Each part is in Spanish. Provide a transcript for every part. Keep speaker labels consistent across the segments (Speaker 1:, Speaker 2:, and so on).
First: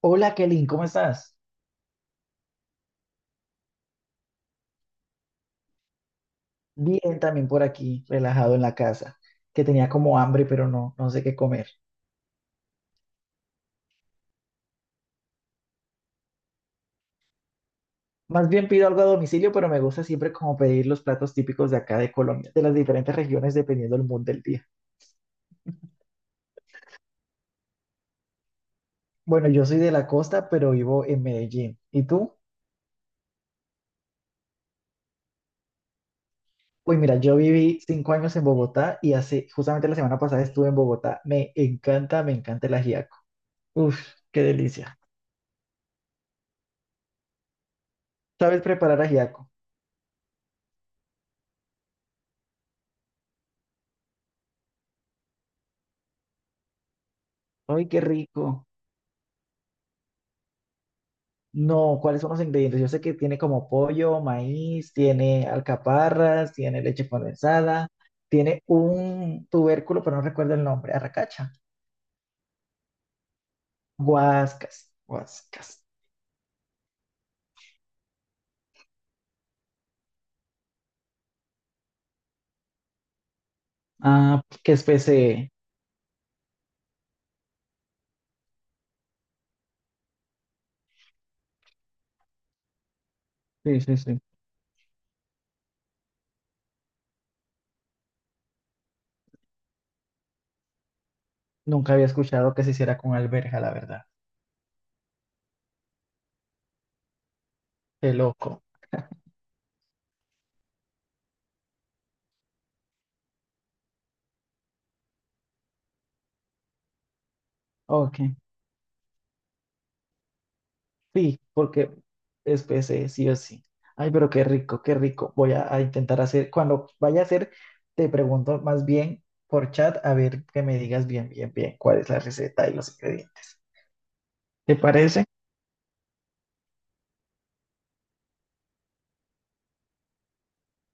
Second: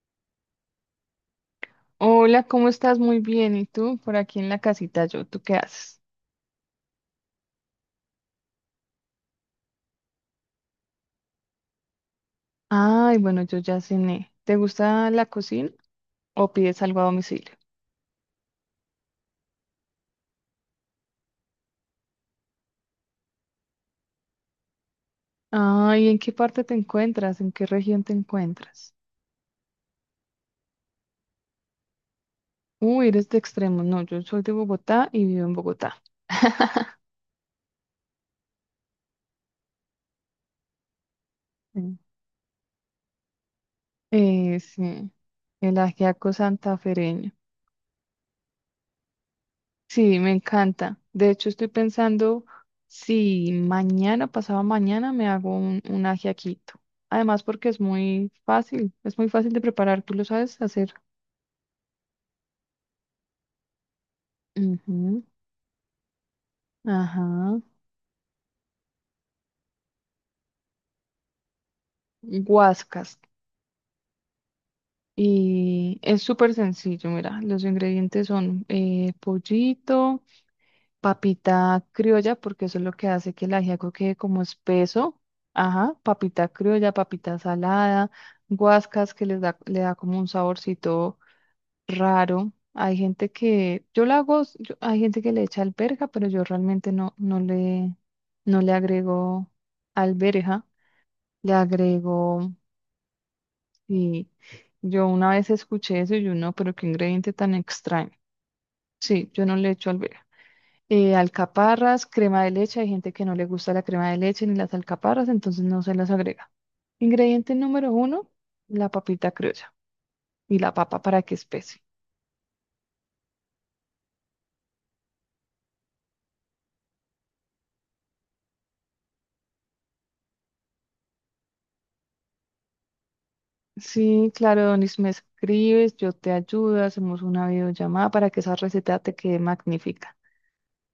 Speaker 1: Hola Kelly, ¿cómo estás?
Speaker 2: Hola, ¿cómo estás? Muy bien. ¿Y tú? Por aquí en la casita yo. ¿Tú qué haces?
Speaker 1: Bien, también por aquí, relajado en la casa, que tenía como hambre, pero no sé qué comer.
Speaker 2: Ay, bueno, yo ya cené. ¿Te gusta la cocina o pides algo a domicilio?
Speaker 1: Más bien pido algo a domicilio, pero me gusta siempre como pedir los platos típicos de acá de Colombia, de las diferentes regiones dependiendo del mood del día.
Speaker 2: Ay, ¿en qué parte te encuentras? ¿En qué región te encuentras?
Speaker 1: Bueno, yo soy de la costa, pero vivo en Medellín. ¿Y tú?
Speaker 2: Uy, eres de extremo. No, yo soy de Bogotá y vivo en Bogotá.
Speaker 1: Uy, mira, yo viví 5 años en Bogotá y hace, justamente la semana pasada estuve en Bogotá.
Speaker 2: Mm.
Speaker 1: Me encanta el ajiaco. Uf, qué delicia.
Speaker 2: Sí, el ajiaco santafereño.
Speaker 1: ¿Sabes preparar ajiaco?
Speaker 2: Sí, me encanta. De hecho, estoy pensando si mañana, pasado mañana, me hago un ajiaquito. Además, porque
Speaker 1: Ay, qué rico.
Speaker 2: es muy fácil de preparar, tú lo sabes hacer.
Speaker 1: No, ¿cuáles son los ingredientes? Yo sé que tiene como pollo, maíz,
Speaker 2: Ujú.
Speaker 1: tiene alcaparras, tiene leche
Speaker 2: Ajá.
Speaker 1: condensada, tiene un tubérculo, pero no recuerdo el nombre, arracacha.
Speaker 2: Guascas.
Speaker 1: Guascas, guascas.
Speaker 2: Y es súper sencillo, mira, los ingredientes son pollito. Papita criolla, porque eso es lo que hace que el ajiaco quede como
Speaker 1: Ah, qué
Speaker 2: espeso.
Speaker 1: especie.
Speaker 2: Ajá, papita criolla, papita salada, guascas que les da, le da como un saborcito raro. Hay gente
Speaker 1: Sí,
Speaker 2: que,
Speaker 1: sí,
Speaker 2: yo la
Speaker 1: sí.
Speaker 2: hago, hay gente que le echa alberja, pero yo realmente no le agrego alberja, le
Speaker 1: Nunca había
Speaker 2: agrego,
Speaker 1: escuchado que se hiciera con alberja, la verdad.
Speaker 2: y yo una vez escuché eso y yo no, pero qué ingrediente tan extraño.
Speaker 1: Qué loco.
Speaker 2: Sí, yo no le echo alberja. Alcaparras, crema de leche. Hay gente que no le gusta la crema de leche ni las alcaparras, entonces no se las agrega. Ingrediente número
Speaker 1: Ok.
Speaker 2: uno, la papita criolla y la papa para que
Speaker 1: Sí,
Speaker 2: espese.
Speaker 1: porque es PC, sí o sí. Ay, pero qué rico, qué rico. Voy a intentar hacer, cuando vaya a hacer, te pregunto más bien por chat, a ver que me digas bien, bien, bien cuál es la receta y los ingredientes.
Speaker 2: Sí, claro,
Speaker 1: ¿Te
Speaker 2: Donis, me
Speaker 1: parece?
Speaker 2: escribes, yo te ayudo, hacemos una videollamada para que esa receta te quede magnífica.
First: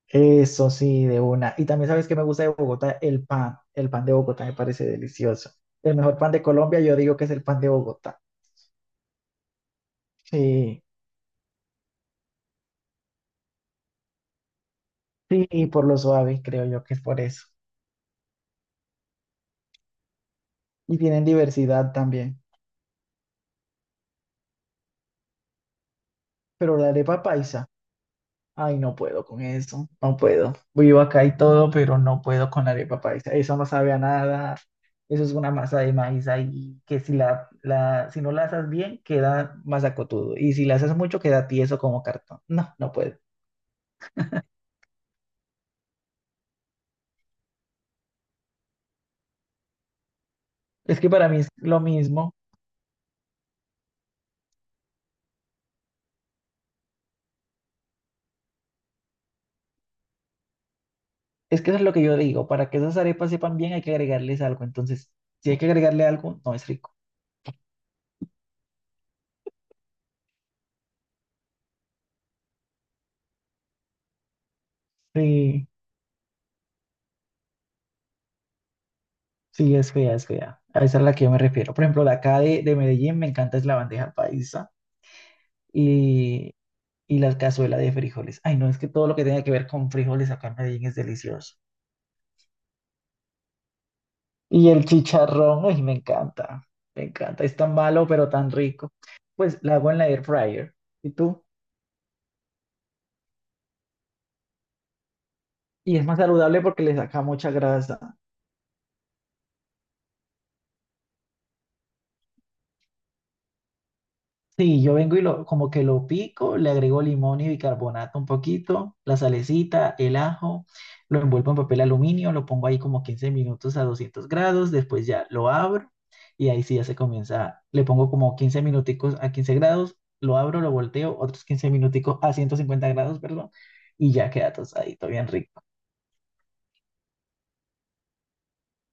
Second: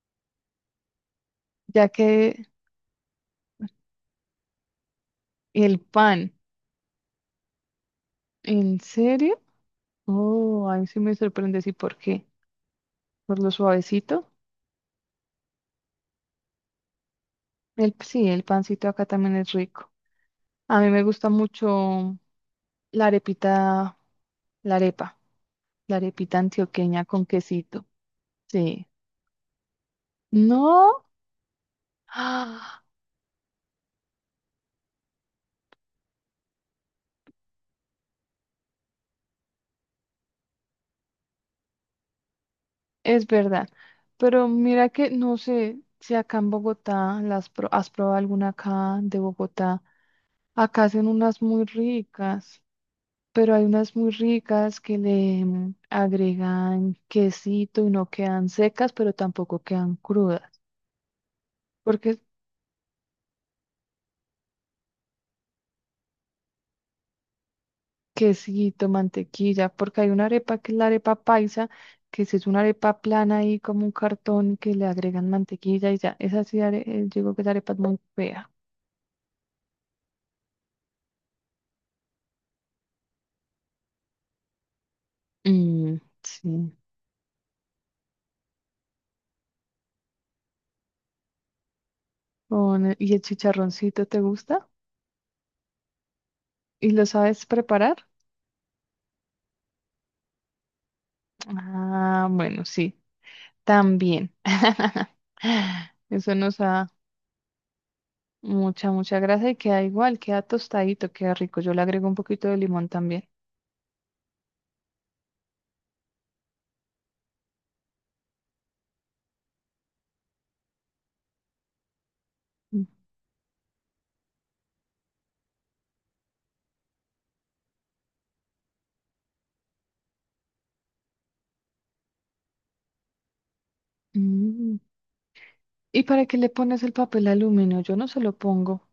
Speaker 1: Eso sí, de una. Y
Speaker 2: Ya
Speaker 1: también sabes que me gusta
Speaker 2: que
Speaker 1: de Bogotá el pan. El pan de Bogotá me parece delicioso.
Speaker 2: el
Speaker 1: El mejor pan
Speaker 2: pan,
Speaker 1: de Colombia, yo digo que es el pan de Bogotá.
Speaker 2: ¿en serio? Oh,
Speaker 1: Sí,
Speaker 2: ahí sí me sorprende, ¿y por qué? ¿Por lo suavecito?
Speaker 1: sí, y por lo suave, creo yo que es por eso.
Speaker 2: El, sí, el pancito acá también es rico. A mí
Speaker 1: Y
Speaker 2: me
Speaker 1: tienen
Speaker 2: gusta
Speaker 1: diversidad
Speaker 2: mucho
Speaker 1: también.
Speaker 2: la arepita. La arepa, la arepita
Speaker 1: Pero la
Speaker 2: antioqueña
Speaker 1: arepa
Speaker 2: con
Speaker 1: paisa.
Speaker 2: quesito.
Speaker 1: Ay,
Speaker 2: Sí.
Speaker 1: no puedo con eso, no puedo. Vivo
Speaker 2: No,
Speaker 1: acá y todo, pero no puedo con la
Speaker 2: ¡ah!
Speaker 1: arepa paisa. Eso no sabe a nada. Eso es una masa de maíz ahí que si si no la haces bien, queda masacotudo. Y si la haces mucho, queda tieso como cartón. No, no puedo.
Speaker 2: Es verdad. Pero mira que no sé si acá en Bogotá has probado alguna acá de Bogotá. Acá
Speaker 1: Es
Speaker 2: hacen
Speaker 1: que para mí
Speaker 2: unas
Speaker 1: es
Speaker 2: muy
Speaker 1: lo mismo.
Speaker 2: ricas, pero hay unas muy ricas que le agregan quesito y no quedan secas, pero tampoco quedan crudas.
Speaker 1: Es que eso es lo que yo
Speaker 2: Porque
Speaker 1: digo. Para que esas arepas sepan bien, hay que agregarles algo. Entonces, si hay que agregarle algo, no es rico.
Speaker 2: quesito, mantequilla, porque hay una arepa que es la arepa paisa, que si es una arepa plana ahí como un cartón que le agregan
Speaker 1: Sí,
Speaker 2: mantequilla y ya, esa sí, digo que esa arepa es muy fea.
Speaker 1: sí, es fea, es fea. A esa es a la que yo me refiero. Por ejemplo, la acá de Medellín me encanta es la bandeja paisa
Speaker 2: Mm,
Speaker 1: y
Speaker 2: sí.
Speaker 1: y la cazuela de frijoles. Ay, no, es que todo lo que tenga que ver con frijoles acá en Medellín es delicioso.
Speaker 2: Con, ¿y el chicharroncito te gusta?
Speaker 1: Y el chicharrón, ay, me encanta,
Speaker 2: ¿Y
Speaker 1: me
Speaker 2: lo
Speaker 1: encanta.
Speaker 2: sabes
Speaker 1: Es tan
Speaker 2: preparar?
Speaker 1: malo, pero tan rico. Pues la hago en la air fryer. ¿Y tú?
Speaker 2: Ah, bueno, sí, también.
Speaker 1: Y es más
Speaker 2: Eso nos
Speaker 1: saludable porque
Speaker 2: da
Speaker 1: le saca mucha grasa.
Speaker 2: mucha grasa y queda igual, queda tostadito, queda rico. Yo le agrego un poquito de limón también.
Speaker 1: Sí, yo vengo y lo, como que lo pico, le agrego limón y bicarbonato un poquito, la salecita, el ajo, lo envuelvo en papel aluminio, lo pongo ahí como 15 minutos a 200 grados, después ya lo abro y ahí sí ya se comienza, le pongo como 15 minuticos a 15 grados, lo abro, lo volteo, otros 15 minuticos a 150 grados, perdón, y ya queda
Speaker 2: Mm.
Speaker 1: tostadito, bien rico.
Speaker 2: ¿Y para qué le pones el papel aluminio? Yo no se lo pongo.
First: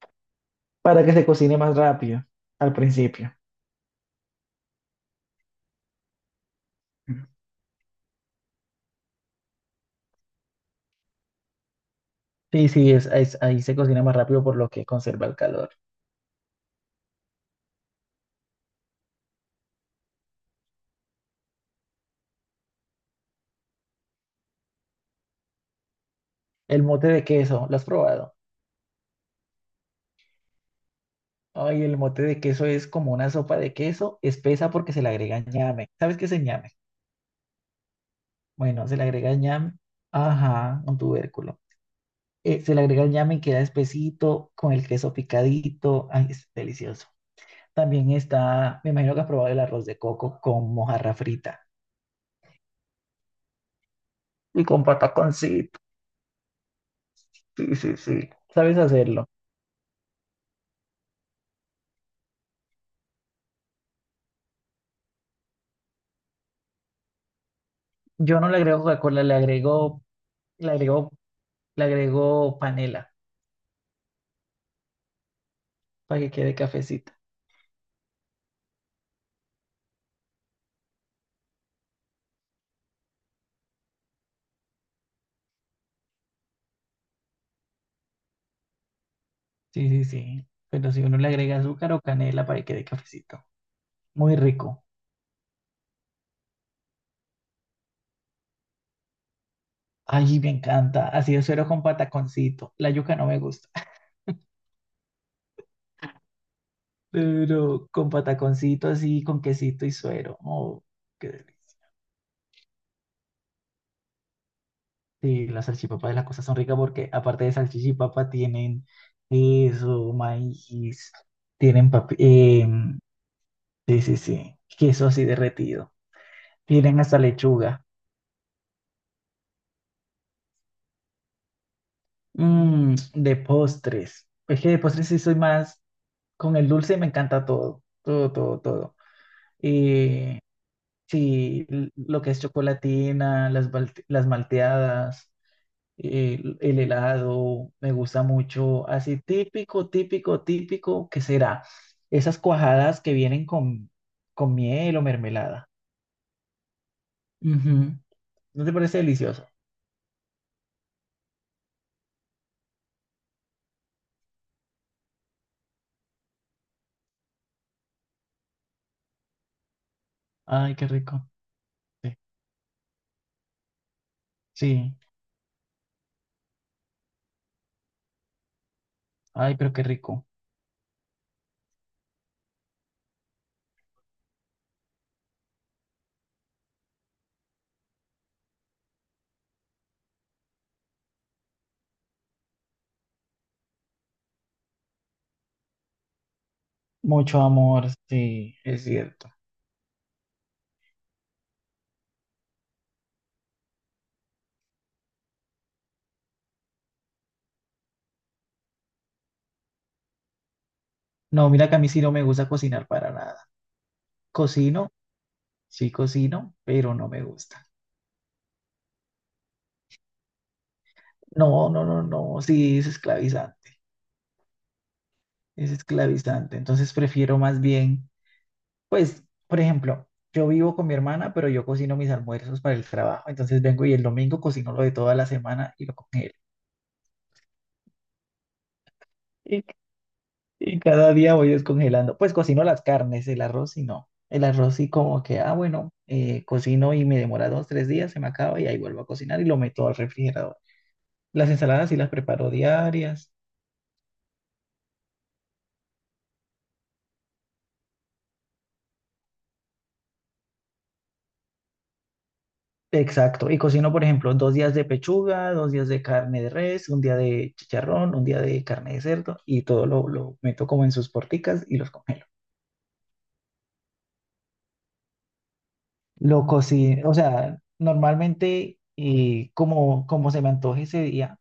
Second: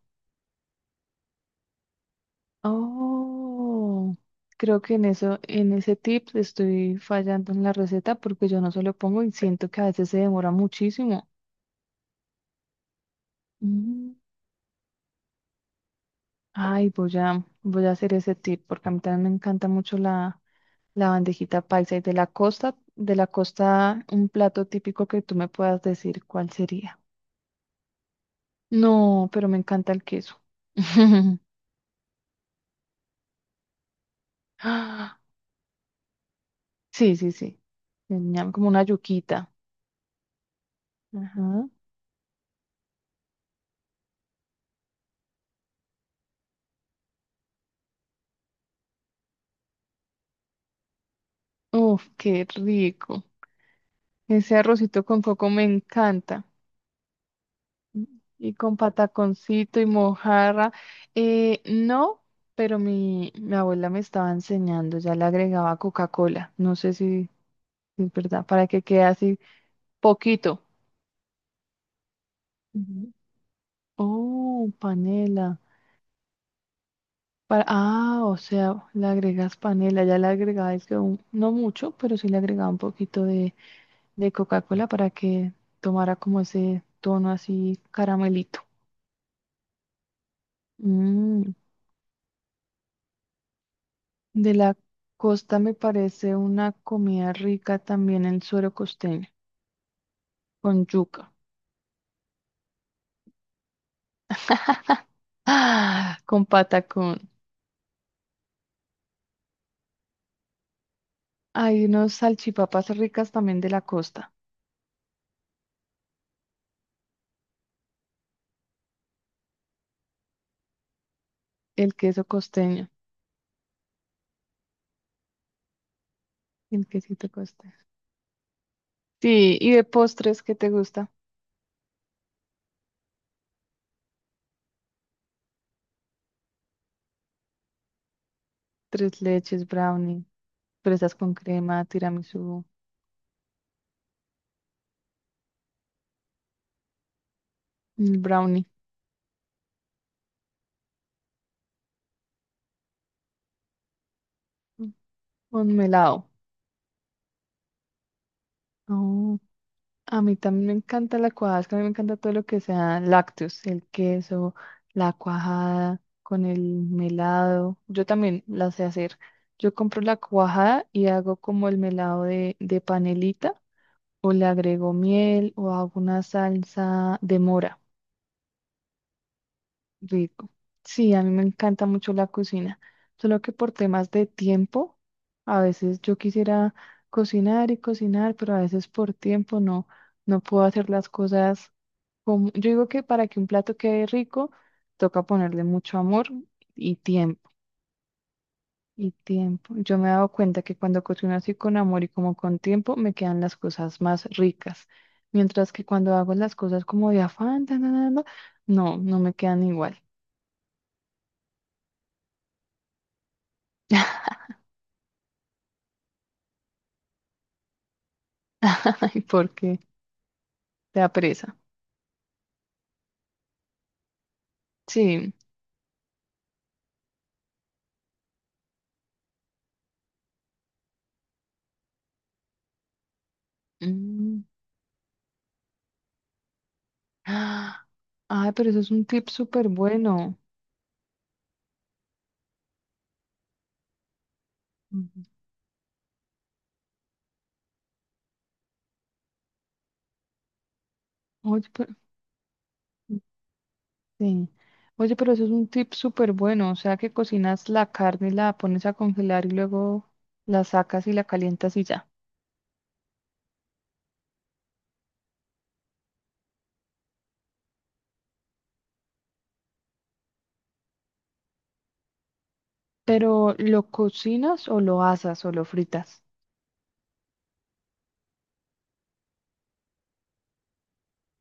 Speaker 1: Para que se cocine más rápido al principio.
Speaker 2: Oh, creo que en eso, en ese tip estoy
Speaker 1: Ujú.
Speaker 2: fallando en la receta porque yo no se lo pongo y siento que a veces se demora muchísimo.
Speaker 1: Sí, sí, ahí se cocina
Speaker 2: Mm.
Speaker 1: más rápido por lo que conserva el calor.
Speaker 2: Ay, voy a hacer ese tip porque a mí también me encanta mucho la bandejita paisa y de la costa, un plato típico que tú me puedas decir cuál
Speaker 1: El
Speaker 2: sería.
Speaker 1: mote de queso, ¿lo has probado?
Speaker 2: No, pero me encanta el queso.
Speaker 1: Ay, el mote de queso es como una sopa de queso espesa porque se le
Speaker 2: Ah,
Speaker 1: agrega ñame. ¿Sabes qué es el ñame?
Speaker 2: sí, sí, sí. El ñam, como una
Speaker 1: Bueno, se le agrega
Speaker 2: yuquita.
Speaker 1: ñame. Ajá, un tubérculo.
Speaker 2: Ajá.
Speaker 1: Se le agrega el ñame y queda espesito con el queso picadito. Ay, es delicioso. También está, me imagino que has probado el arroz de coco con mojarra frita.
Speaker 2: Uf, qué rico. Ese
Speaker 1: Y con
Speaker 2: arrocito con coco me
Speaker 1: pataconcito.
Speaker 2: encanta.
Speaker 1: Sí, sí, sí.
Speaker 2: Y con
Speaker 1: ¿Sabes hacerlo?
Speaker 2: pataconcito y mojarra. No, pero mi abuela me estaba enseñando, ya le agregaba Coca-Cola. No sé si es
Speaker 1: Yo
Speaker 2: verdad,
Speaker 1: no le
Speaker 2: para que
Speaker 1: agrego
Speaker 2: quede
Speaker 1: Coca-Cola,
Speaker 2: así poquito.
Speaker 1: le agrego, le agrego
Speaker 2: Ujú.
Speaker 1: panela
Speaker 2: Oh, panela.
Speaker 1: para que quede cafecito.
Speaker 2: Para, ah, o sea, le agregas panela. Ya le agregaba, es que no mucho, pero sí le agregaba un poquito de Coca-Cola para que tomara como ese tono así caramelito.
Speaker 1: Sí, sí, sí. Pero si uno le
Speaker 2: Mm.
Speaker 1: agrega azúcar o canela para que quede cafecito. Muy
Speaker 2: De la
Speaker 1: rico.
Speaker 2: costa me parece una comida rica también el suero costeño,
Speaker 1: Ay, me
Speaker 2: con
Speaker 1: encanta.
Speaker 2: yuca.
Speaker 1: Así de suero con pataconcito. La yuca no me gusta.
Speaker 2: ¡Ah! Con patacón.
Speaker 1: Pero con pataconcito así, con quesito y suero. Oh, qué delicia.
Speaker 2: Hay unos salchipapas ricas también de la costa,
Speaker 1: Sí, las salchipapas de las cosas son ricas porque aparte de salchichipapa tienen queso, maíz, tienen
Speaker 2: el
Speaker 1: papi...
Speaker 2: queso costeño,
Speaker 1: em, sí, sí, sí. Queso así derretido.
Speaker 2: el
Speaker 1: Tienen hasta
Speaker 2: quesito costeño.
Speaker 1: lechuga.
Speaker 2: Sí, y de postres, ¿qué te gusta?
Speaker 1: Mm, de postres. Es que de postres sí soy más... Con el dulce me encanta todo, todo, todo, todo.
Speaker 2: Tres leches, brownie,
Speaker 1: Y
Speaker 2: fresas con
Speaker 1: sí,
Speaker 2: crema,
Speaker 1: lo que es
Speaker 2: tiramisú,
Speaker 1: chocolatina, las malteadas, el helado, me gusta
Speaker 2: brownie,
Speaker 1: mucho. Así típico, típico, típico, ¿qué será? Esas cuajadas que vienen con
Speaker 2: mm,
Speaker 1: miel o mermelada.
Speaker 2: con melado.
Speaker 1: Ujú. ¿No te parece delicioso?
Speaker 2: A mí también me encanta la cuajada, es que a mí me encanta todo lo que sea lácteos, el queso, la cuajada con el melado. Yo también la sé hacer. Yo compro la
Speaker 1: Ay,
Speaker 2: cuajada
Speaker 1: qué
Speaker 2: y
Speaker 1: rico.
Speaker 2: hago como el
Speaker 1: Sí,
Speaker 2: melado de panelita o le agrego
Speaker 1: sí.
Speaker 2: miel o hago una salsa de mora.
Speaker 1: Ay, pero qué rico.
Speaker 2: Rico. Sí, a mí me encanta mucho la cocina, solo que por temas de tiempo, a veces yo quisiera cocinar y cocinar, pero a veces por tiempo no puedo hacer las cosas como... Yo digo que para que un plato quede rico, toca ponerle mucho amor y
Speaker 1: Mucho
Speaker 2: tiempo,
Speaker 1: amor, sí, es
Speaker 2: y
Speaker 1: cierto.
Speaker 2: tiempo. Yo me he dado cuenta que cuando cocino así con amor y como con tiempo, me quedan las cosas más ricas, mientras que cuando hago las cosas como de afán, tan, tan, tan, tan, no me quedan igual.
Speaker 1: No, mira que a mí sí no me gusta cocinar para nada. Cocino Sí cocino, pero no me gusta.
Speaker 2: Ay, porque te da pereza.
Speaker 1: No, no, no, no, sí es esclavizante,
Speaker 2: Sí.
Speaker 1: es esclavizante. Entonces prefiero más bien, pues, por ejemplo, yo vivo con mi hermana, pero yo cocino mis almuerzos para el trabajo. Entonces vengo y el domingo
Speaker 2: Mm.
Speaker 1: cocino lo de toda la semana y lo congelo.
Speaker 2: Ah, ay, pero eso es un tip
Speaker 1: Y,
Speaker 2: súper bueno.
Speaker 1: y cada día voy descongelando. Pues cocino las carnes, el arroz y no. El arroz sí
Speaker 2: Ujú.
Speaker 1: como que, ah, bueno, cocino y me demora dos, tres días, se me acaba y ahí vuelvo a cocinar y lo meto al refrigerador. Las
Speaker 2: Oye,
Speaker 1: ensaladas
Speaker 2: pero,
Speaker 1: sí las preparo diarias.
Speaker 2: sí. Oye, pero eso es un tip súper bueno. O sea, que cocinas la carne y la pones a congelar y luego la sacas y la calientas y ya.
Speaker 1: Exacto, y cocino, por ejemplo, 2 días de pechuga, 2 días de carne de res, un día de chicharrón, un día de carne de cerdo y todo lo meto como en sus porticas y los congelo.
Speaker 2: Pero ¿lo cocinas o lo asas o lo fritas?
Speaker 1: Lo cocino, o sea, normalmente como, como se me antoje ese día,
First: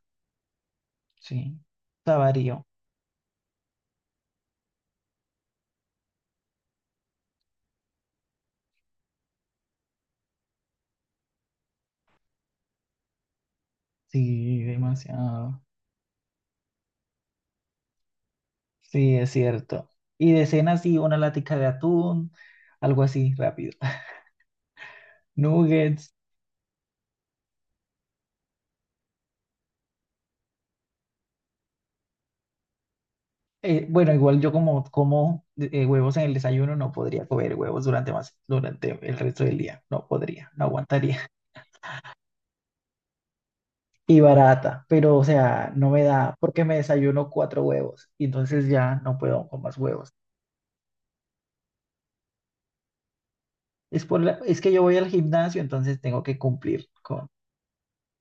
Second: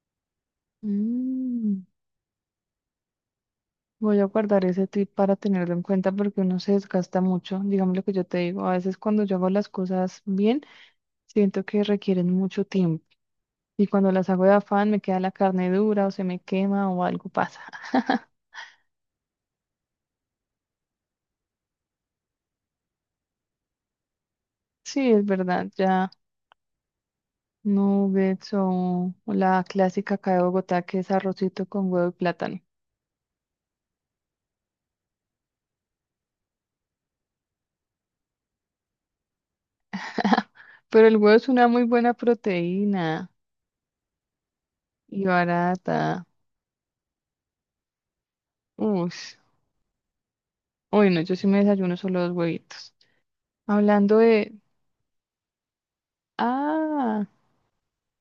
Speaker 1: sí,
Speaker 2: Mm.
Speaker 1: o sea, varío,
Speaker 2: Voy a guardar ese tip para tenerlo en cuenta porque uno se desgasta mucho. Digamos lo que yo te digo. A veces cuando yo hago las cosas bien, siento que requieren mucho tiempo y cuando las hago de
Speaker 1: sí,
Speaker 2: afán me queda la
Speaker 1: demasiado,
Speaker 2: carne dura o se me quema o algo pasa.
Speaker 1: sí, es cierto. Y de cena, sí, una latica de atún, algo así, rápido.
Speaker 2: Sí, es verdad,
Speaker 1: Nuggets,
Speaker 2: ya nuggets o la clásica acá de Bogotá que es arrocito con huevo y plátano.
Speaker 1: Bueno, igual yo como como huevos en el desayuno, no podría comer huevos durante más, durante el resto del día. No podría, no
Speaker 2: Pero el
Speaker 1: aguantaría.
Speaker 2: huevo es una muy buena proteína
Speaker 1: Y barata, pero
Speaker 2: y
Speaker 1: o sea, no me
Speaker 2: barata.
Speaker 1: da porque me desayuno cuatro huevos y entonces ya
Speaker 2: Uy,
Speaker 1: no puedo con más huevos.
Speaker 2: uy, no, yo sí me desayuno solo dos huevitos.
Speaker 1: Es
Speaker 2: Hablando
Speaker 1: por
Speaker 2: de...
Speaker 1: es que yo voy al gimnasio, entonces tengo que cumplir
Speaker 2: Ah,
Speaker 1: con.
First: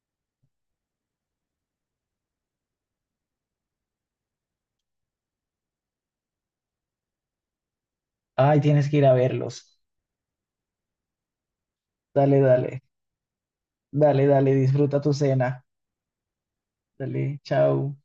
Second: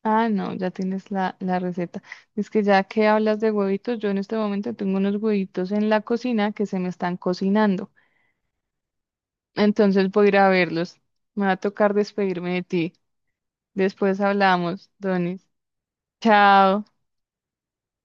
Speaker 2: ah, no, ya tienes la receta. Es que ya que hablas de huevitos, yo en este momento tengo unos huevitos en la cocina que se me están cocinando.
Speaker 1: Ay, tienes que ir a verlos.
Speaker 2: Entonces voy a ir a verlos. Me va a tocar
Speaker 1: Dale,
Speaker 2: despedirme de
Speaker 1: dale,
Speaker 2: ti. Después
Speaker 1: dale, dale,
Speaker 2: hablamos,
Speaker 1: disfruta tu
Speaker 2: Donis.
Speaker 1: cena.
Speaker 2: Chao.
Speaker 1: Dale, chao.